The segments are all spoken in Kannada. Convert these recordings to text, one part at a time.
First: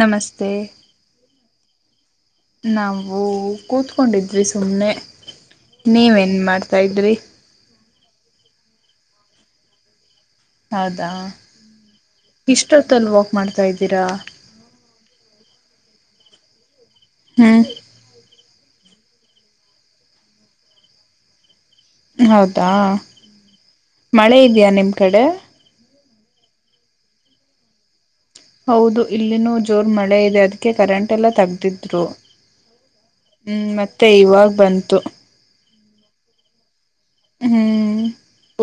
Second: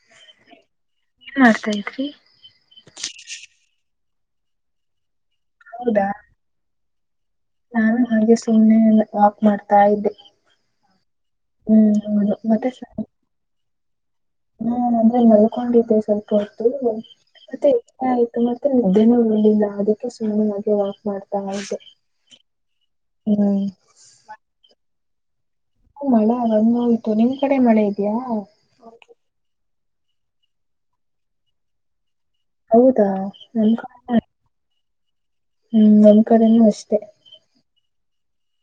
ನಮಸ್ತೆ. ರಿ. ನಾವು ಕುತ್ಕೊಂಡಿದ್ವಿ ಸುಮ್ನೆ. ಹೌದಾ ನೀವ್ ಏನ್ ಮಾಡ್ ಸೈಡ್ ರಿ. ನಾನು ಹಂಗೆ ಸುಮ್ನೆ ವಾಕ್ ಮಾಡ್ತಾ ಇದ್ದೆ. ಹೌದಾ ಹ್ಮ್ ಹೌದು ಇಷ್ಟೊತ್ತಲ್ ವಾಕ್ ಮಾಡ್ತಾ ಇದ್ ತಿರ. ಹ್ಮ್ ಅಂದ್ರೆ ಮಲ್ಕೊಂಡಿದ್ದೆ ಸ್ವಲ್ಪ ಹೊತ್ತು. ಹ್ಮ್ ಮತ್ತೆ ಆಯ್ತು ಮತ್ ತ್ತೆ ನಿದ್ದೆನು ಬರ್ಲಿಲ್ಲ ಅಡುಕ್ಕೆ ಸುಮ್ನೆ ಹಾಗೆ ವಾಕ್ ಮಾಡ್ತಾ ಇದ್ದೆ. ಹೌದಾ ಹ್ಮ್ ಮಳೆ ಇದ್ಯಾ ನಿಮ್ ಕಡೆ. ಹು ಮಳೆ ಬಂದೋಯ್ತು ನಿಮ್ ಕಡೆ ಮಳೆ ಇ ಹೌದು ಇಲ್ಲಿನು ಜ್ ಜೋರ್ ಮಳೆ ಇದೆ ಅದಕ್ಕೆ ಕರೆಂಟ್ ಎಲ್ಲ ತಗ್ದಿದ್ರು. ಹೌದಾ ಹ್ಮ್ ನಮ್ ಮತ್ತೆ ಕಡೆ ಇವಾಗ್ ಬಂ ತ್ತು. ಹ್ಮ್ ನಮ್ ಕಡೆನೂ ಅಷ್ ಹ್ಮ್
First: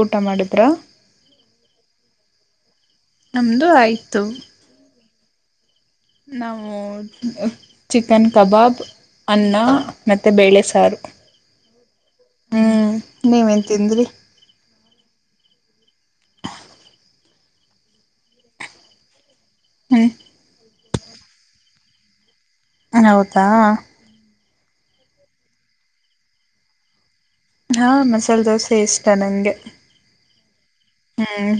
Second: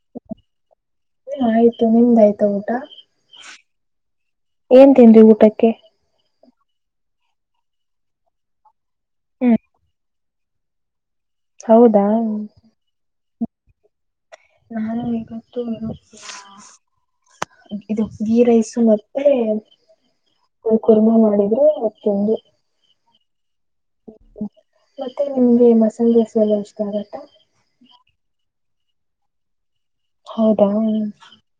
ಊಟ ಮಾಡುದ್ರ ಹ್ಮ್ ಆಯ್ತು ನಿಮ್ದ ಆಯ್ತಾ ಊಟ ನಮ್ದು ಆಯ್ತು. ತಿಂಡಿ ಊಟಕ್ಕೆ. ನಾವು ಚಿಕನ್ ಕಬಾಬ್. ಅನ್ನ. ಹ್ಮ್ ಮತ್ತು ಬೇಳೆ ಸಾರು. ಹೌದಾ. ಹ್ಮ್ ನೀವೇನ್ ತಿಂದ್ರಿ. ನಾನು ಇವತ್ತು ಇದು ಗಿ ರೈಸು ಮತ್ತೆ. ಹ್ಮ. ಕುರ್ಮಾ ಮಾಡಿದ್ರೆ ಒತ್ತಂದು. ನಾನೆ ಓದ್ಲಾ. ಮತ್ತೆ ನಿಮ್ಗೆ ಮಸಾಲೆ ದೋಸೆ ಎಲ್ಲ ಎಷ್ಟ ಆಗುತ್ತಾ. ಹಾ ಮಸಾಲ್ ದೋಸ್ ಸೆ ಇಷ್ಟ ನಂಗೆ. ಹೌದಾ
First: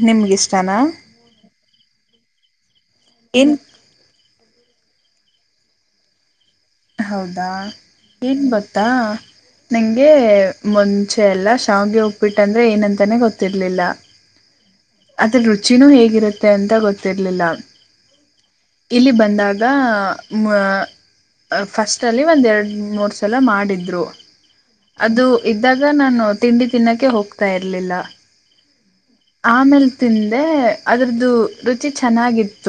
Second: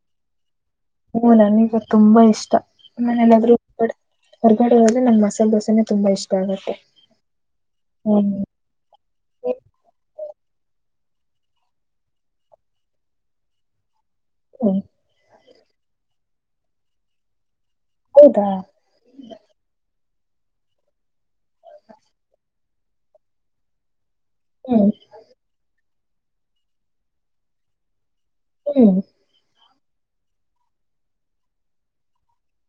ನಿಮ್ಗಿಷ್ಟನಾ ಹ್ಮ ನನ್ಗು ತುಂಬಾ ಇಷ್ಟ ಆಮೇಲೆ ಏನ್ ಏನಾದ್ರು ಹೊರ್ ಹೊರ್ಗಡೆ ಹೊಡೀ ನಂಗ್ ಮಸಾಲ್ ದೋಸೆನೆ ತುಂಬ ಇಷ್ಟ ಆಗದ್ ಹೌದಾ ಏನ್ ಬತ್ತಾ ನಂಗೆ. ಮುಂಚೆ ಎಲ್ಲ ಶಾವ್ಗೆ ಉಪ್ಪಿಟ್ಟಂದ್ರೆ ಏನಂತಾನೆ ಗೊತ್ತಿರ್ಲಿಲ್ಲ. ಹ್ಮ್ ಅದ್ರು ರುಚಿನೂ ಹೇಗಿರುತ್ ತೆ ಅಂತ ಗೊತ್ತಿರ್ಲಿಲ್ಲ. ಹೌದಾ ಇಲ್ಲಿ ಬಂದಾಗ. ಮಾ. ಅ ಫಸ್ಟ್ ಅಲ್ಲಿ ಒಂದ್ ಎರಡ್ ಮೂರ್ ಸಲ ಮಾಡಿದ್ರು. ಹ್ಮ್ ಅದು ಇದ್ದಾಗ್ ಗ ನಾನು ತಿಂಡಿ ತಿನ್ನಕ್ಕೆ ಹೋಗ್ತಾ ಇರ್ಲಿಲ್ಲ. ಹ್ಮ ಆಮೇಲ್ ತಿಂದೆ ಅದ್ರದು ರುಚಿ ಚೆನ್ನಾಗಿತ್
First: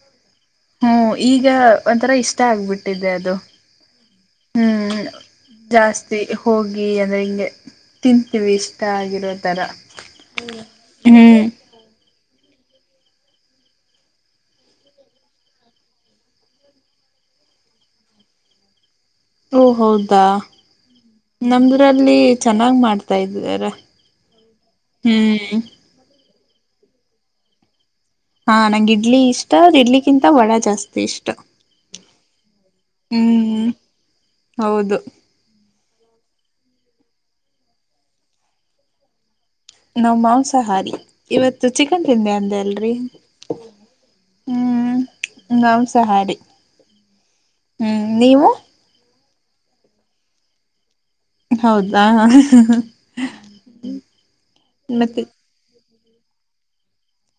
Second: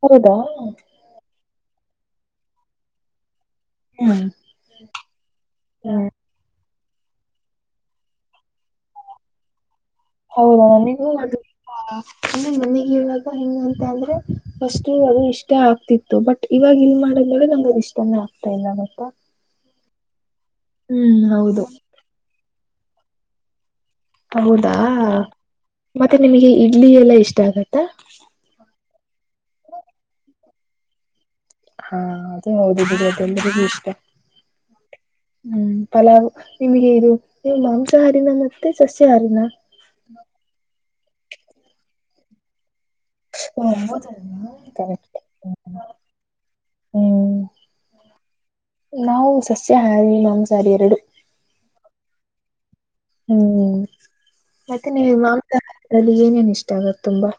ಹರದ. ಗ್ಯ ಒಂಥರ ಇಷ್ಟ ಆಗ್ಬಟ್ ಟ್ಟಿದೆ ಅದು. ಹ್ಮ್ ಹ್ಮ್ ಹ್ಮ್ ಜಾಸ್ತಿ ಹೋಗ್ ಗಿ ಅಂದ್ರೆ ಹಿಂಗೆ ತಿಂತೀವಿ ಇಷ್ಟ ಆಗಿರೋ ತರ. ಹೌದಣ ನೀವು ಅದು ಹ್ಮ್ ಅ. ಇನ್ನ ನಮಿಗ್ ಇವಾಗ ಹೆಂಗ್ ಅಂತ ಅಂದ್ರೆ ಫಸ್ಟ್ ಅದು ಇಷ್ಟ ಆಗ್ತಿತ್ತು ಬಟ್ ಇವಾಗ ಇಲ್ ಮಾಡಿದ್ ನೋಡಿ ಅದು ಇಷ್ಟಾನೇ ಆಗ್ತಾ ಇಲ್ಲ ಗೊತ್ತಾ. ಓ ಹೌದ. ಹ್ಮ್ ಹೌದು ನಮ್ದರಲ್ಲಿ. ಚೆನ್ನಾಗ್ ಮಾಡ್ತಾ ಇದಾರೆ. ಹೌದಾ ಹ್ಮ್ ಮತ್ತೆ ನಿಮಗೆ ಇಡ್ಲಿ ಎಲ್ಲಾ ಇಷ್ಟ ಆಗುತ್ತಾ. ಹಾ ನಂಗೆ ಇಡ್ಲಿ ಇಷ್ಟ ಅದ್ ಇಡ್ಲಿಗಿಂತ ವಡ ಜಾಸ್ತಿ ಇಷ್ಟ. ಹಾ ಅದೇ ಅವ್ರಿಗ್ ಇದ್ ಅಂದ್ರೆ ಹ್ಮ್ ಇಷ್ಟ ಹೌದು ಹ್ಮ್. ಪಲಾವು ನಿಮ್ಗೆ ಇದು ನೀವ್ ಮಾಂಸಹಾರಿನ ಮತ್ತೆ ಸಸ್ಯಹಾರಿನ. ನಾವ್ ಮಾಂಸಾಹಾರಿ. ಇವತ್ತು ಚಿಕನ್ ತಿಂದೆ ಅಂದೆ ಅಲ್ ರಿ ಓ ಹೌದಲ್ವಾ ಹ್ಮ್ ಕರೆಕ್ಟ್ ನಂಸ ಹಾರಿ ಹ್ಮ್ ಹ್ಮ್ ನೀವು. ಸಸ್ಯ ಹಾರಿ ಮಾಂಸಹಾರಿ ಎರಡು ಹೌದಾ ಹ ಹ ಹ್ಮ್ ಮತ್ತೆ ನೀ ಮಾಂಸ ಅಲ್ಲಿ ಏನೇನ್ ಇಷ್ಟ ಆಗತ್ ತುಂಬಾ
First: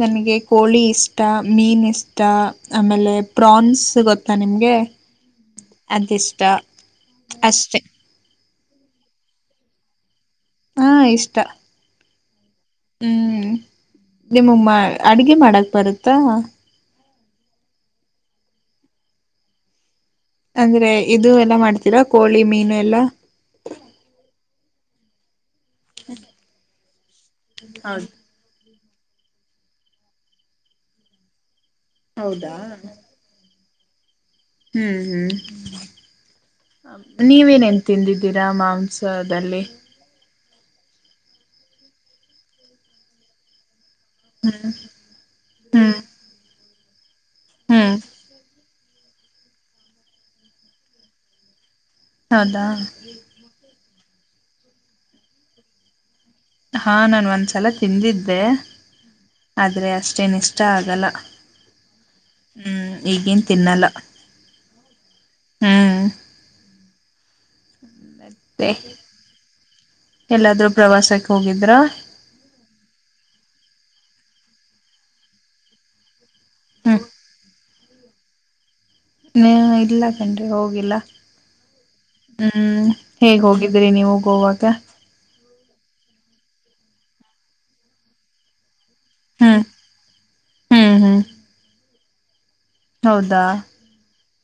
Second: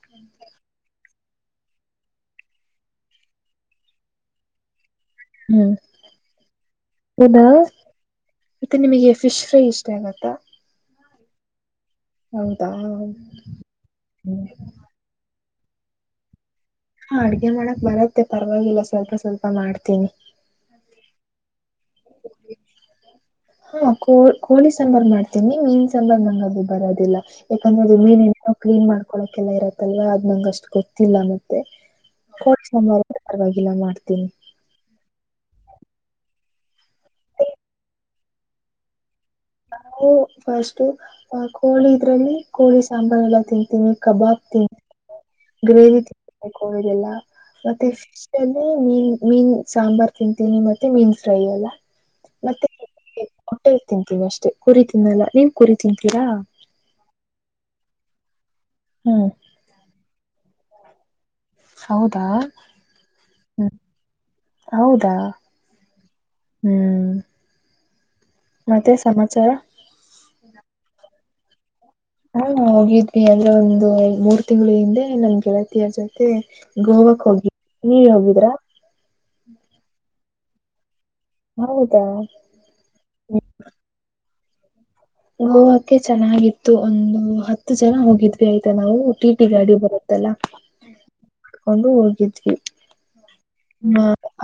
ನನಗೆ ಕೋಳಿ ಇಷ್ಟ ಮೀನ್ ಇಷ್ಟ ಆಮೇಲೆ ಫ್ರಾನ್ಜ್ ಗೊತ್ತಾ ನಿಮ್ಗೆ ಹ್ಮ್ ಅದಿಷ್ಟ ಅಷ್ಟೆ ಇದು ನಿಮಗೆ ಫಿಶ್ ಫ್ರೈ ಇಷ್ಟ ಆಗುತ್ತಾ ಹಾ ಇಷ್ಟ ಹೌದಾ ಹ್ಮ್ ನಿಮ್ಗ ಮಾ ಅಡ್ಗೆ ಮಾಡಕ್ ಬರುತ್ತಾ. ಹಾ ಅಡ್ಗೆ ಮಾಡಕ್ ಬರತ್ತೆ ಪರ್ವಾಗಿಲ್ಲ ಸ್ವಲ್ಪ ಸ್ವಲ್ಪ ಮಾಡ್ತೀನಿ. ಅಂದ್ರೆ ಇದು ಎಲ್ಲ ಮಾಡ್. ತೀರಾ ಕೋಳಿ ಮೀನು ಎಲ್ಲಾ. ಸನ್ಮಾನ ಮಾಡ್ ಮೀನ್ ಮೀನ್ಸೆಲ್ಲ ನಂಗ್ ಅದು ಬರದಿಲ್ಲ ಯಾಕಂದ್ರೆ ಅದು ಹೌದು ಮೀನಿನ್ ಕ್ಲೀನ್ ಮಾಡ್ಕೊಳಕೆಲ್ಲ ಇರತ್ತಲ್ವ ಅದ್ ನಂಗ್ ಅಷ್ಟು ಗೊತ್ತಿಲ್ಲ ನ ತ್ತೆ ಹೌದಾ ಕೋಡ್ ಸೆಮ್ವರ್ಗು ಮಾಡ್ಬೋದು. ಇಲ್ಲ ಮಾಡ್ತೀನಿ. ಹ್ಮ್ ಹ್ಮ್ ನೀವೇನ್ನ್ ತಿಂದಿದ್ದೀರಾ ಮಾಂಸ ನಾವು ಫಸ್ಟು ಅಕ್ ಕೋಳಿ ಇದ್ರಲ್ಲಿ ಕೋಳಿ ಸಾಂಬಾರ್ ಎಲ್ಲ ತಿಂತೀನಿ. ಕಬಾಬ್ತಿನ್. ಹ್ಮ್ ಗ್ರೇವಿ ತಿನ್ಬೇಕು ಹೌದಲ್ಲಾ ಮತ್ತೆ ಹ್ಮ್ ಫಿಶ್ ಅಲ್ಲಿ ಮೀನ್ ಮೀನ್ ಸಾಂಬಾರ್ ತಿಂತೀನಿ ಮತ್ತೆ ಮೀನ್ ಫ್ರೈ ಎಲ್ಲ ಹೌದಾ ಮತ್ತೆ ಮೊಟ್ಟೆ ತಿಂತೀವಿ ಅಷ್ಟೇ ಕುರಿ ತಿನ್ನಲ್ಲ ನೀವ್ ಕುರಿ ತಿಂತೀರಾ. ಹಾ ನಾನ್ ಒಂದ್ಸಲ ತಿಂದಿದ್ದೆ. ಹ್ಮ್ ಆದ್ರೆ ಅಷ್ ಅಷ್ಟೇನ ಇಷ್ಟ ಆಗಲ್ಲ ಹೌದಾ ಹ್ಮ್ ಈಗೇನ್ ಹ್ಮ ತಿನ್ನಲ್ಲ ಹೌದಾ ಹ್ಮ್ ಹ್ಮ್ ಹ್ಮ ಮತ್ತೆ ಎಲ್ಲಾದ್ರೂ ಪ್ರವಾಸಕ್ ಹೋಗಿದ್ರಾ. ಹಾ ಹೋಗಿದ್ವಿ ಅಂದ್ರೆ ಒಂದು ಮೂರ್ ತಿಂಗ್ಲು ಹಿಂದೆ ನಮ್ ಗೆಳತಿಯ ಜೋ ತು ಗೋವಾಗ್ ಹೋಗ್ ನೀವ್ ಹೋಗಿದ್ರಾ. ನ್ಯ ಇಲ್ಲ. ಎಂಡ್ರಿ ಹೋಗಿಲ್ಲ. ಹೌದಾ ಹ್ಮ್ ಹೇಗ್ ಹೋಗಿದ್ರಿ ನೀವು ಗೋವಾಗ್ ವ. ಇಮ್ಮುವಕ್ಕೆ ಚೆನ್ನಾಗಿತ್ತು ಒಂದ್ ಹತ್ತು ಜನ ಹೋಗಿದ್ವಿ ಆಯ್ತಾ ನಾವು. ಟಿ ಟಿ ಹ್ಮ್ ಗಾಡಿ ಬರುತ್ತಲ್ಲ ಹ್ಮ್ ಹ್ಮ್ ಕೊಂಡು ಹೊ ಗಿದ್ವಿ. ಹೌದಾ ನ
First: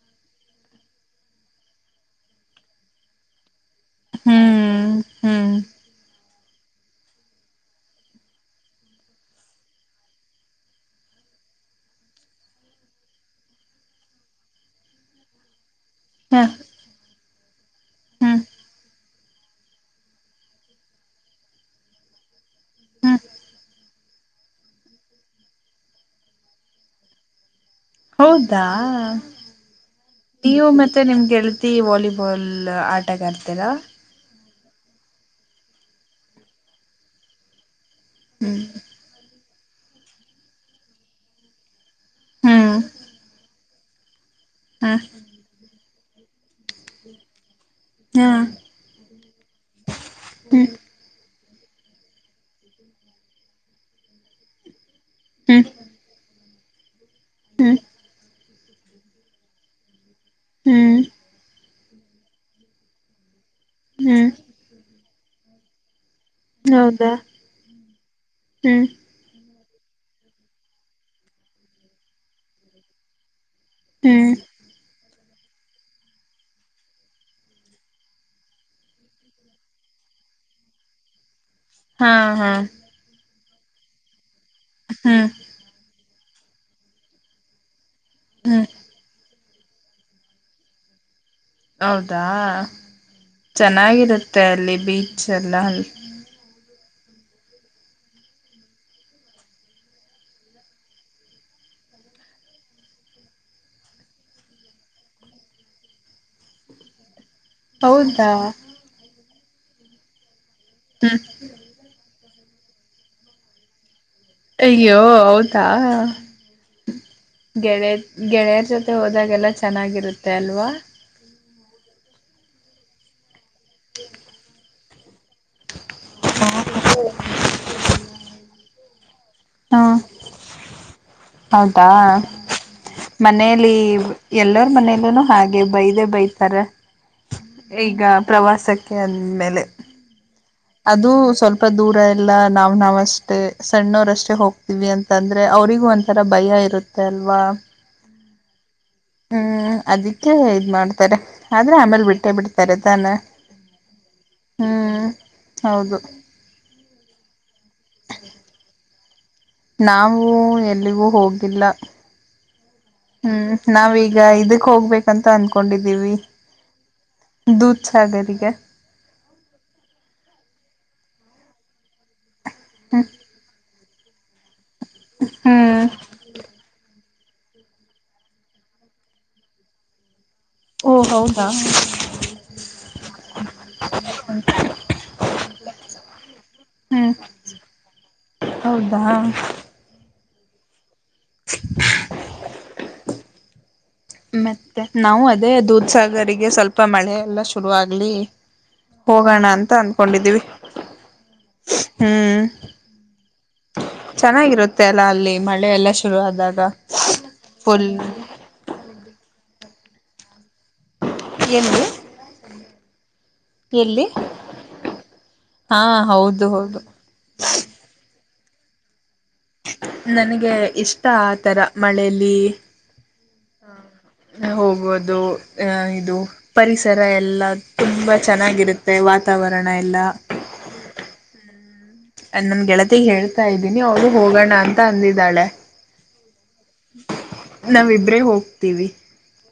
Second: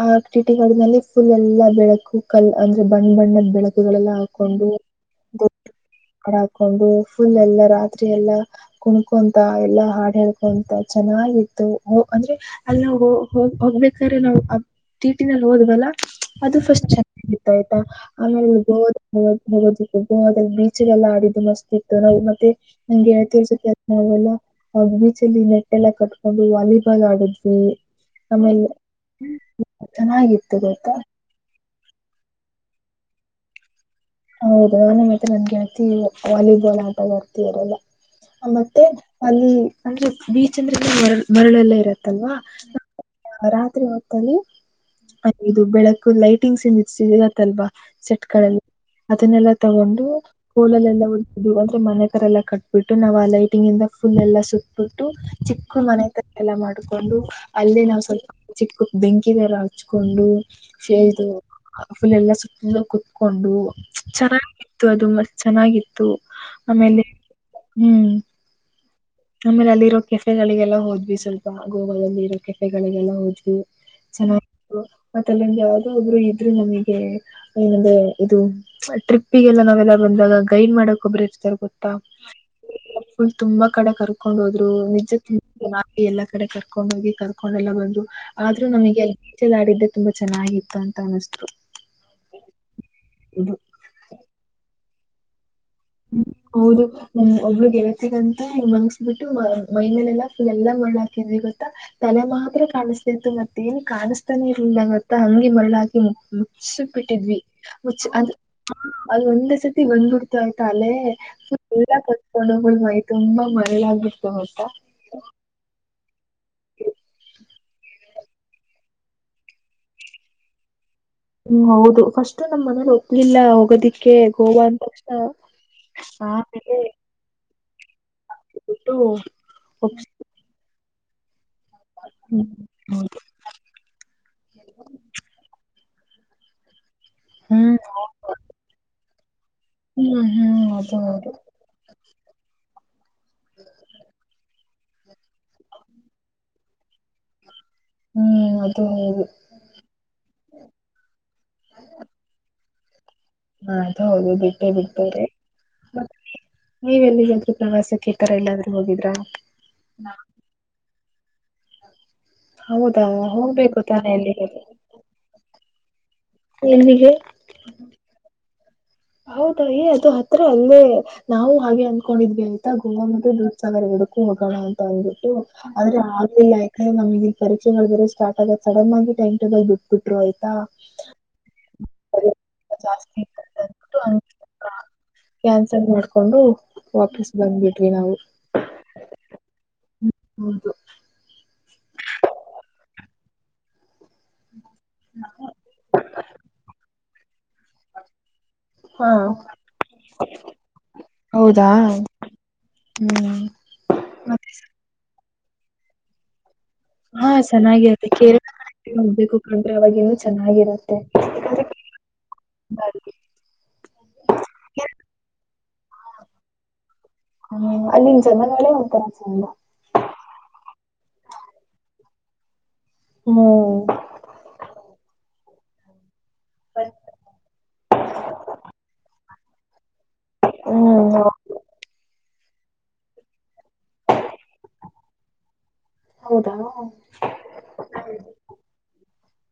ಆ. ಟಿಟಿ ಗಾಡಿನಲ್ಲಿ ಫುಲ್ ಎಲ್ಲಾ ಬೆಳಕು ಕಲ್ ಅಂದ್ರೆ ಬಣ್ಣ ಬಣ್ಣದ್ ಬೆಳಕು. ಗಳೆಲ್ಲ ಹಾಕೊಂಡು ಹ್ಮ್ ತೆ ಹ್ಮ್ ಕಡ ಹಾಕೊಂಡು ಫುಲ್ ಎಲ್ಲ ರಾತ್ರಿ ಎಲ್ಲಾ ಕುಣ್ಕೊಂತ ಎಲ್ಲಾ ಹಾಡು ಹೇಳ್ಕೊಂತ ಚೆನ್ನಾಗಿತ್ತು ಅಂದ್ರೆ ಎಲ್ಲೋಗ ಹೋಗ್ಬೇಕ್ರೆ ನಾವು ಟೀಟಿನಲ್ ಹೋದ್ವಲ್ಲ. ಹ ಅದು ಫಸ್ಟ್ ಚ ಆಯ್ತ ಆಯ್ತಾ ಹ್ಮ್ ಆಮೇಲೆ ಗೋವಾ ಹೋಗೋದಕ್ ಬ. ಬೀಚ್ಗೆಲ್ಲಾ ಆಡಿದ್ದು ಮಸ್ತ್ ಇತ್ತು ನಾವು ಮತ್ತೆ ನಂಗೆ ಗೆಳ್ತಿರ್ ಜೊತೆ ನಾವೆಲ್ಲ ಬೀಚಲ್ಲಿ ನೆಟ್ ಎಲ್ಲ ಕಟ್ಕೊಂಡು ವಾಲಿಬಾಲ್ ಆಡುದ್ವಿ. ಹೌದಾ ಚೆನ್ನಾಗಿತ್ತು ನೀವು ಗೊತ್ತಾ ಮತ್ತೆ ನಿಮ್ ಗೆಳ್ತಿ ವಾಲಿ ಲಿಬಾಲ್ ಆಟಗಾರ್ತಿರ. ಹೌದು ನಾನು ಮತ್ತೆ ನನ್ ಗೆಳ್ತಿ ವಾಲಿಬಾಲ್ ಆಟಗಾರ್ತಿಯರಲ್ಲ. ಹ ಮತ್ತೆ ಅಲ್ಲಿ. ಅಂದ್ರೆ ಬೀಚ್ ಅಂದ್ರೇನೆ ಮರ್ಳ್ ಮರ್ಳ್ಯೆಲ್ಲ ಇರೋದ್ ದಲ್ವಾ ಹ್ಮ್ [unintelligible] ಅರಾಮ್ ತ್ರಿಯತ್. ತೋಲಿ ಹ್ಮ ಅದ್ ಇದು ಬೆಳಗ್ ಗು ಲೈಟಿಂಗ್ಸ್ ಏನ್ ಇದ್ ಸಿಗುತ್ತಲ್ವಾ. ಹಾ ಸೆಟ್ಗಳಲ್ಲಿ. ಅದನ್ನೆಲ್ಲಾ ತಗೊಂಡು. ಹ್ಮ್ ಕೋಲಲೆಲ್ಲ ಹೊ ಇದು ಅಂದ್ರೆ ಮನೆತರ ಎಲ್ಲ ಕಟ್ಬುಟ್ಟು ನಾವು ಆ ಲೈಟಿಂಗ್ ಇಂದ ಫುಲ್ ಎಲ್ಲ ಸುತ್ ಬುಟ್ಟು ಹ್ಮ್ ಚಿಕ್ಕು ಮನೆ ತ ಎಲ್ಲ ಮಾಡೂ ಹ್ಮ್ ಅಲ್ಲೇ ನಾವು ಸ್ವಲ್ಪ [unintelligible] ಬೆಂಕಿ ಬೇರ ಹಚ್ಚು ಕೊಂಡು ಹ್ಮ್ [unintelligible] ಆ ಫುಲ್ ಎಲ್ಲಾ ಸುುತ್ತ ಕುೂತ್ಕೊಂಡು ಹ್ಮ್ ಚೆನ್ನಾಗಿತ್ತು ಅದು ಮಸ್ತ್ ಚೆನ್ನಾಗಿತ್ತು ಆಮೇಲೆ ಹೌದಾ ಹ್ಮ್ ಹ್ಮ್ ಆಮೇಲೆ ಅಲ್ಲಿರೋ ಕೆಫೆಗಳಿಗೆಲ್ಲ ಹೋದ್ವಿ ಸ್ವಲ್ಪ ಗೋವಾದಲ್ಲಿ ಇರೋ ಕೆಫೆಗಳಿಗೆಲ್ಲ ಹೋದ್ವಿ ಹ್ಮ್ ಚೆನ್ನಾಗಿತ್ತು ಮತ್ತ ಅಲ್ಲಿಂದಗೆ ಯಾವ್ದೋ ಒಬ್ರು ಇದ್ರರು ನಮಗೆ ಏನಂದೆ ಇದು ಟ್ರಿಪ್ಗೆಲ್ಲ ನಾವೆಲ್ಲ ಬಂದಾಗ ಗೈಡ್ ಮಾಡಕ ಒಬ್ಬರೂ ಇರ್ತಾರೆ ಗೊತ್ತಾ ಹಾ ಹಾ ತುಂಬಾ ಕಡೆಗರು ಕರಕೊಂಡು ಹೋದರು ಹ್ಮ್ ನಿಜಕ್ಕೂ [unintelligible] ಎಲ್ಲಕಡೆ ಕರಕೊಂಡು ಹೋಗಿ ಕರಕೊಂಡೆಲ್ಲಾ ಬಂದರು ಹ್ಮ್ ಆದ್ರೂ ನಮಗೆ ಬೀಚಲ್ಲಿ ಆಡಿದ್ದು ತುಂಬಾ ಚೆನ್ನಾಗಿ ಇತ್ತು ಅಂತ ಅನಿಸಿತೂ ಹೌದಾ ಇದು ಚೆನ್ನಾಗಿರುತ್ತೆ ಅಲ್ಲಿ ಬೀಚ್ ಸರಿ [unintelligible] ನಮ್ಮ ಒಬ್ಬ ಗೆಳತಿಗೆ ಅಂತೂ ಮಲಗಿಸಿ ಬಿಟ್ಟು ಮೈ ಮೇಲೆ ಎಲ್ಲ ಫೂಲ್ಎಲ್ಲಾ ಮರಳು ಹಾಕಿದ್ವಿ ಗೊತ್ತಾ ತಲೆ ಮಾತ್ರ ಕಾಣಿಸ್ತಾ ಇತ್ತು ಮತ್ತೆ ಏನೂ ಕಾಣಿಸ್ತಾನೆಇರಲಿಲ್ಲ ಗೊತ್ತಾ ಹಂಗೆ ಮರಳು ಹಾಕಿ ಮುಚ್ಚಿಬಿಟ್ಟಿದ್ದೆ ಮುಚ್ಚು ಹೌದಾ ಅದು ಒಂದೇ ಸಾಕು ಇಷ್ಟು ಹೊತ್ತಿಗೆ ಬಂದುಬಿಡುತ್ತಾ ತಲೆ [unintelligible] [unintelligible] ೊಂಡ ಮೈ ತುಂಬಾ ಮರಳಗಬಿಡ್ತು ಅಯ್ಯೋ ಹೌದಾ. ಗೆಳೆಯರ್ ಗೆಳೆಯರ್ ಜೊತೆ ಹೋದಾಗೆಲ್ಲ ಚೆನ್ನಾಗಿರುತ್ತೆ ಅಲ್ವಾ. ಹ್ಮ್ ಹೌದು ಫಸ್ಟ್ ನಮ್ಮ್ ಮನೇರು ಒಪ್ಪಲಿಲ್ಲ. ಇಲ್ಲ ಹೋಗೋದಿಕ್ಕೆ ಗೋವಾ ಅಂತಕ್ಷಣ ಹ ಆಮೇಲೆ [unintelligible] ಹಾ [unintelligible] ಹೌದಾ ಹ್ಮ್ ಹೌದು ಮನೇಲಿ ಎಲ್ಲರ ಮನೇಲ್ಲೂ ಹಾಗೆ ಬೈ. ಬೈತಾರೆ. ಈಗ ಹ್ಮ್ ಪ್ರವಾಸಕ್ಕೆ ಅಂದ್ಮೇಲೆ. ಹ್ಮ್ ಹ್ಮ್ ಅದು ಹೌದು ಸ್ವಲ್ಪ ದೂರ ಇಲ್ಲ. ಇಲ್ಲ ನಾವ್ ನಾವ್ ಅಷ್ಟ. ಸಣ್ಣವರಷ್ಟೇ ಹೋಗ ಅಂತ ಅಂದ್ರೆ ಅವ್ರಿಗೂ ಒಂಥರ ಭಯ ಇರುತ್ತೆ ಅಲ್ವಾ. ಹ್ಮ್. ಅದು ಹೌದು. ಹ್ಮ್ ಅದಕ್ಕೆ ಇದ್ ಮಾಡ್ತಾರೆ ಆದ್ರೆ ಆಮೇಲ್ ಬಿಟ್ಟೆ ಬಿಡ್ತಾರೆ. ಸರಿತಾನೆ. ಹ ಅದು ಹೌದು ಬಿಟ್ಟೇ ಬಿಡ್ತಾರೆ ಹೌದು ಮತ್ತೆ ನೀವೆಲ್ಲಿ ಹಾದ್ರೂ ಪ್ರವಾಸಕ್ಕೆ ಈ ತರ ಎಲ್ಲಾದ್ರೂ ಹೋಗಿದ್ರ. [unintelligible] ನಾವು ಎಲ್ಲಿಗೂ ಹೋಗಿ ಇಲ್ಲ ಹೌದಾ ಹ್ಮ್ ಹೋಗ್ಬೇಕು ತಾನೇ ನಾವೀಗ ಎಲ್ಲಿಗಾದ್ರೂ. ಇದಕ್ ಹೋಗ್ಬೇಕಂತ ಅನ್ಕೊಂಡಿದ್ವಿ. ಎಲ್ಲಿಗೆ? [unintelligible] ದೂದ್ ಸಾಗರಿಗೆ. ಹೌದ ಅದು ಹತ್ರ ಅಲ್ಲೇ ನಾವು ಹಾಗೆ ಅಂದಕೊಂಡಿದ್ವಿ. ಗೋವಾ ಮತ್ತೆ ಧೂಧ್ ಸಾಗರ್ ಹೋಗ [unintelligible] ಅಂದ್ಬಿಟ್ಟು ಹ್ಮ್ ಆದ್ರೆ ಆಗಲಲ್ಲ ಯಾಕ್ರೆ ನಮಗೆ. ಪರೀಕ್ಷೆಗಳು ಬೇರೆ ಸ್ಟಾರ್ಟ ಆಗುತ್ತ ಸನ್ ಆಗಿ ಟೈಮ್ ಟೇಬಲ್ ಬಿಟ್ಟಬಿಟ್ರು ಆಯ್ತ್. ಓ ಹೌದಾ. ಜಾಸ್ತಿ ಇತ್ತು ಕ್ಯಾನ್ಸಲ್ ಮಾಡ್ಕೊಂಡು ಹ್ಮ್ ವಾಪಸ್ ಬಂದಬಿಟ್ವಿ ನಾವು. ಹೌದಾ ಹ ಹೌದು [inaudible] ಮತ್ತೆ ನಾವು ಅದೇ ದೂದ್ ಸಾಗರಿಗೆ ಸ್ವಲ್ಪ ಮಳೆ [unintelligible] ಶುರುವ ಆಾಗ್ಲಿ ಹಾ ಹೋಗೋಣ ಅಂತ ಅನ್ಕೊಂಡಿದೀವಿ ಹೌದಾ ಹ್ಮ್ ಹ್ಮ್ ಮತ್ತೆ ಚೆನ್ನಾಗಿರುತ್ತೆ ಅಲ್ಲ ಅಲ್ಲಿ ಮಳೆ ಎಲ್ಲ ಶುರು ಆದಾಗ ಹಾ ಚೆನ್ನಾಗಿ ಫುಲ್ ಅದ [unintelligible] ಹೋಗ್ಬೇಕು ಅ್ರೆ ಅವಾಗ ಚಂದ ಹಾಗಿರುತ್ತೆ ಎಲ್ಲಿ ಬಾಡಿಗೆ ಎಲ್ಲಿ ಹಾ ಹೌದು ಹೌದು ಹ್ಮ ಅಲ್ಲಿ ಜನಗಳು ಒಂಂತರ ನನಗೆ ಇಷ್ಟ ಆ ತರ ಮಳೆಯಲ್ಲಿ ಹ್ಮ್ ಬಿ ಹ ಹೋಗೋದು ಹಾ ಇದು ಪರಿಸರ ಎಲ್ಲ ತುಂಬಾ ಚೆನ್ನಾಗಿರುತ್ತೆ ವತ್ ತಾವರಣ ಎಲ್ಲ ಹ್ಮ್ [inaudible] ನನ್ ಗೆಳತಿಗೆ ಹೇಳ್ತಾ ಇದ್ದೀನಿ ಅವ್ರು ಹೋಗೋಣ ಅಂತ ಅಂದಿದ್ದಾಳೆ. ಹೌದಾ ನಾವಿಬ್ರೇ ಹೋಗ್ತೀವಿ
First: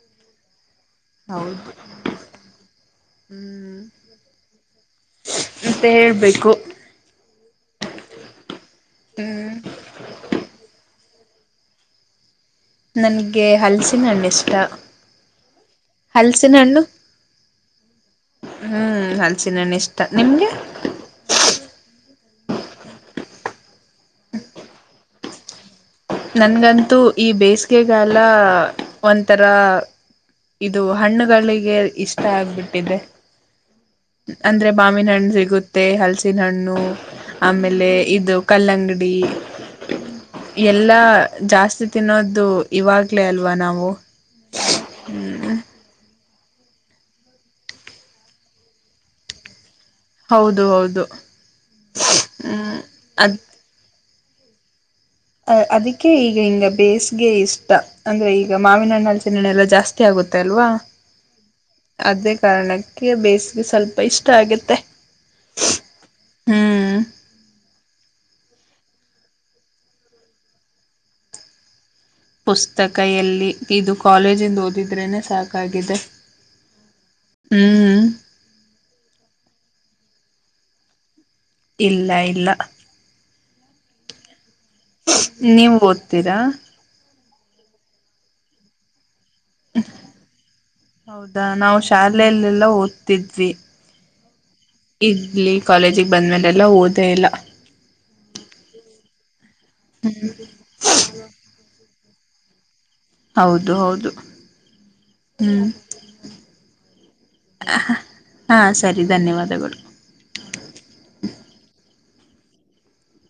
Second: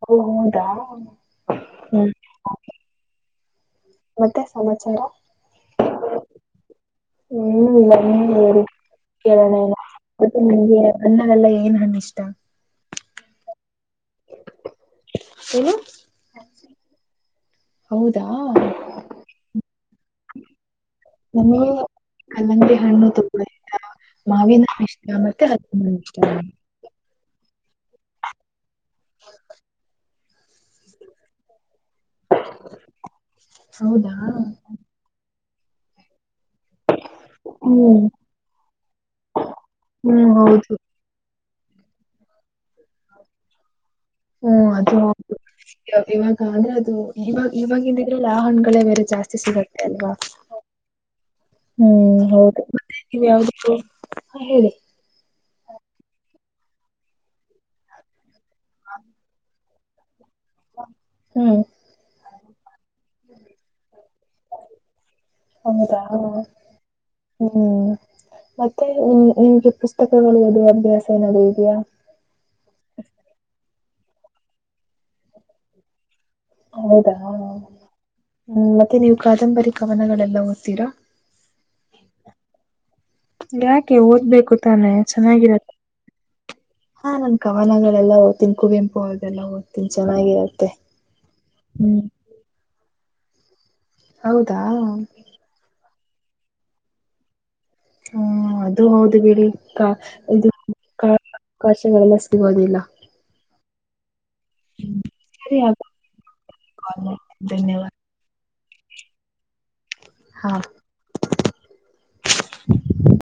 ಓ ಹೌದಾ ಹೌದು ಹ್ಮ್ ಹ್ಮ್ ಮತ್ತೆ ಸಮಾಚಾರ ಹೇಳಬೇಕು ಹ್ಮ್ [unintelligible] ಕೇರ ಎಲ್ಲ ಮತ್ತೆ [inaudible] ಅಣ್ಣನೆಲ್ಲಾ ಏನ್ ಹಣ್ಣು ಇಷ್ಟ ನನ್ಗೆ ಹಲ್ಸ ಹಣ್ಣು ಇಷ್ಟ ಏನು ಹಲ್ಸಿನ ಹಣ್ಣು ಹೌದಾ ಹ್ಮ್ ಹಲ್ಸಿನ ಹಣ್ಣು ಇಷ್ಟ ನಿಮ್ಗೆ ಕಳಂಗ್ಡಿ ಹಣ್ಣು ತುಂಬಾ ಇಷ್ಟ ಮಾವಿನ ಇಷ್ಟ ಮತ್ತೆ ಹ ನನ್ಗಂತೂ ಈ ಬೇಸ್ ಗೇಗಾಲ ಒಂದ್ತಾರ ಇದು ಹಣ್ಣುಗಳಿಗೆ ಇಷ್ಟ ಆಗ್ಬಿಟ್ಟಿದೆ ಹೌದಾ ಅಂದ್ರೆ ಮಾಮಿನ ಹಣ್ಣು ಸಿಗುತ್ ಮತ್ತೆ ಹಲ್ಸಿನ ಹಣ್ಣು. ಆಮೇಲೆ ಹ್ಮ್ ಇದು ಕಲ್ಲಂಗಡಿ. ಹ್ಮ್ ಹೌದು ಎಲ್ಲ ಜಾಸ್ತಿ ತಿನ್ನೋದು ಇವಾಗ್ಲೇ ಅಲ್ವಾ ನಾವು. ಹ್ಮ್ ಅದು ಹೌದು [unintelligible] ಆದ್ರೆ ಅದು ಇವಾಗ ಇವಾಗಿಂದ ಇದ್ರಲ್ಲ ಆ ಹಣ್ಗಳೇ ಬೇರೆ ಜಾಸ್ತಿ ಸಿಗದು. ಅಲ್ವಾ ಹೌದು ಹೌದು ಹ್ಮ್ ಹೌದು ಹ್ಮ್ ಮತ್ತೆ ಯಾವಧು ಫ್ರೂಟ್ ಹಾ ಹೇಳಿ. ಅ ಅದಕ್ಕೆ ಈಗ ಹಿಂಗ್ ಬೇಸ್ಗೆ ಇಷ್ಟ ಅಂದ್ರೆ ಇ ಈಗ ಮಾವಿನ ಹಣ್ಣ ಹಲಸಿನಹಣ್ಣ ಜಾಸ್ [inaudible] ಗೊತ್ತ ಅಲ್ವಾ ಹ್ಮ್ ಅದೆ ಕಾರಣ. ಬೇಸಿಗೆ ಸ್ವಲ್ಪ ಇಷ್ಟ ಆಗತ್ತೆ ಹೌದಾ ಹ್ಮ್. ಹ್ಮ್ ಮತ್ತೆ ನಿಮ್ಗೆ ಪುಸ್ತಕಗಳು ಓದುವ ಅಭ್ಯಾಸ ಏನಾದ್ರು ಇದೆಯಾ. ಪುಸ್ತಕ ಎಲ್ಲಿ ಇದು ಕಾಲೇಜಿಂದ ಓದಿದ್ರೇನೆ ಸಾಕಾಗಿದೆ. ಹೌದಾ ಹ್ಮ್ ಹ್ಮ್ ಮತ್ತೆ ನೀವು ಕಾದಂಬರಿ ಕವನಗಳೆಲ್ಲ. ಓದುತ್ತಿರ. ಇಲ್ಲ ಇಲ್ಲ. ಯಾಕೆ ಓದ್ಬೇಕು ತಾನೆ ಚೆನ್ನಾಗಿರತ್ತೆ ನೀವು ಓದ್ತೀರಾ ಹ. ಕವನಗಳೆಲ್ಲಾ ಒದತಿನಿ ಕುವೆಂಪು ಅವರದ್ದ ಹೌದಾ ನಾವು ಹ್ಮ್ ಶಾಲಲ್ಲೆಲ್ಲಾ ಓದ. ತಿದ್ವಿ. ಹೌದಾ ಇಡ್ಲಿ ಕಾಲೇಜಿಗೆ. ಬಂದ್ಮೇಲೆಲ್ಲ ಓದೇ ಇಲ್ಲ. ಹ್ಮ ಅದು ಹೌದು ಬಿಡಿ. ಇದು. [unintelligible] ಗಳೆಲ್ಲ ಸಿಗೋದಿಲ್ಲ. ಹೌದು ಹೌದು. ಹ್ಮ ಸರಿ ಹ್ಮ್ ಧನ್ಯವಾದ. ಹಾ ಸರಿ ಧನ್ಯವಾದಗಳು. ಹಾ. [inaudible]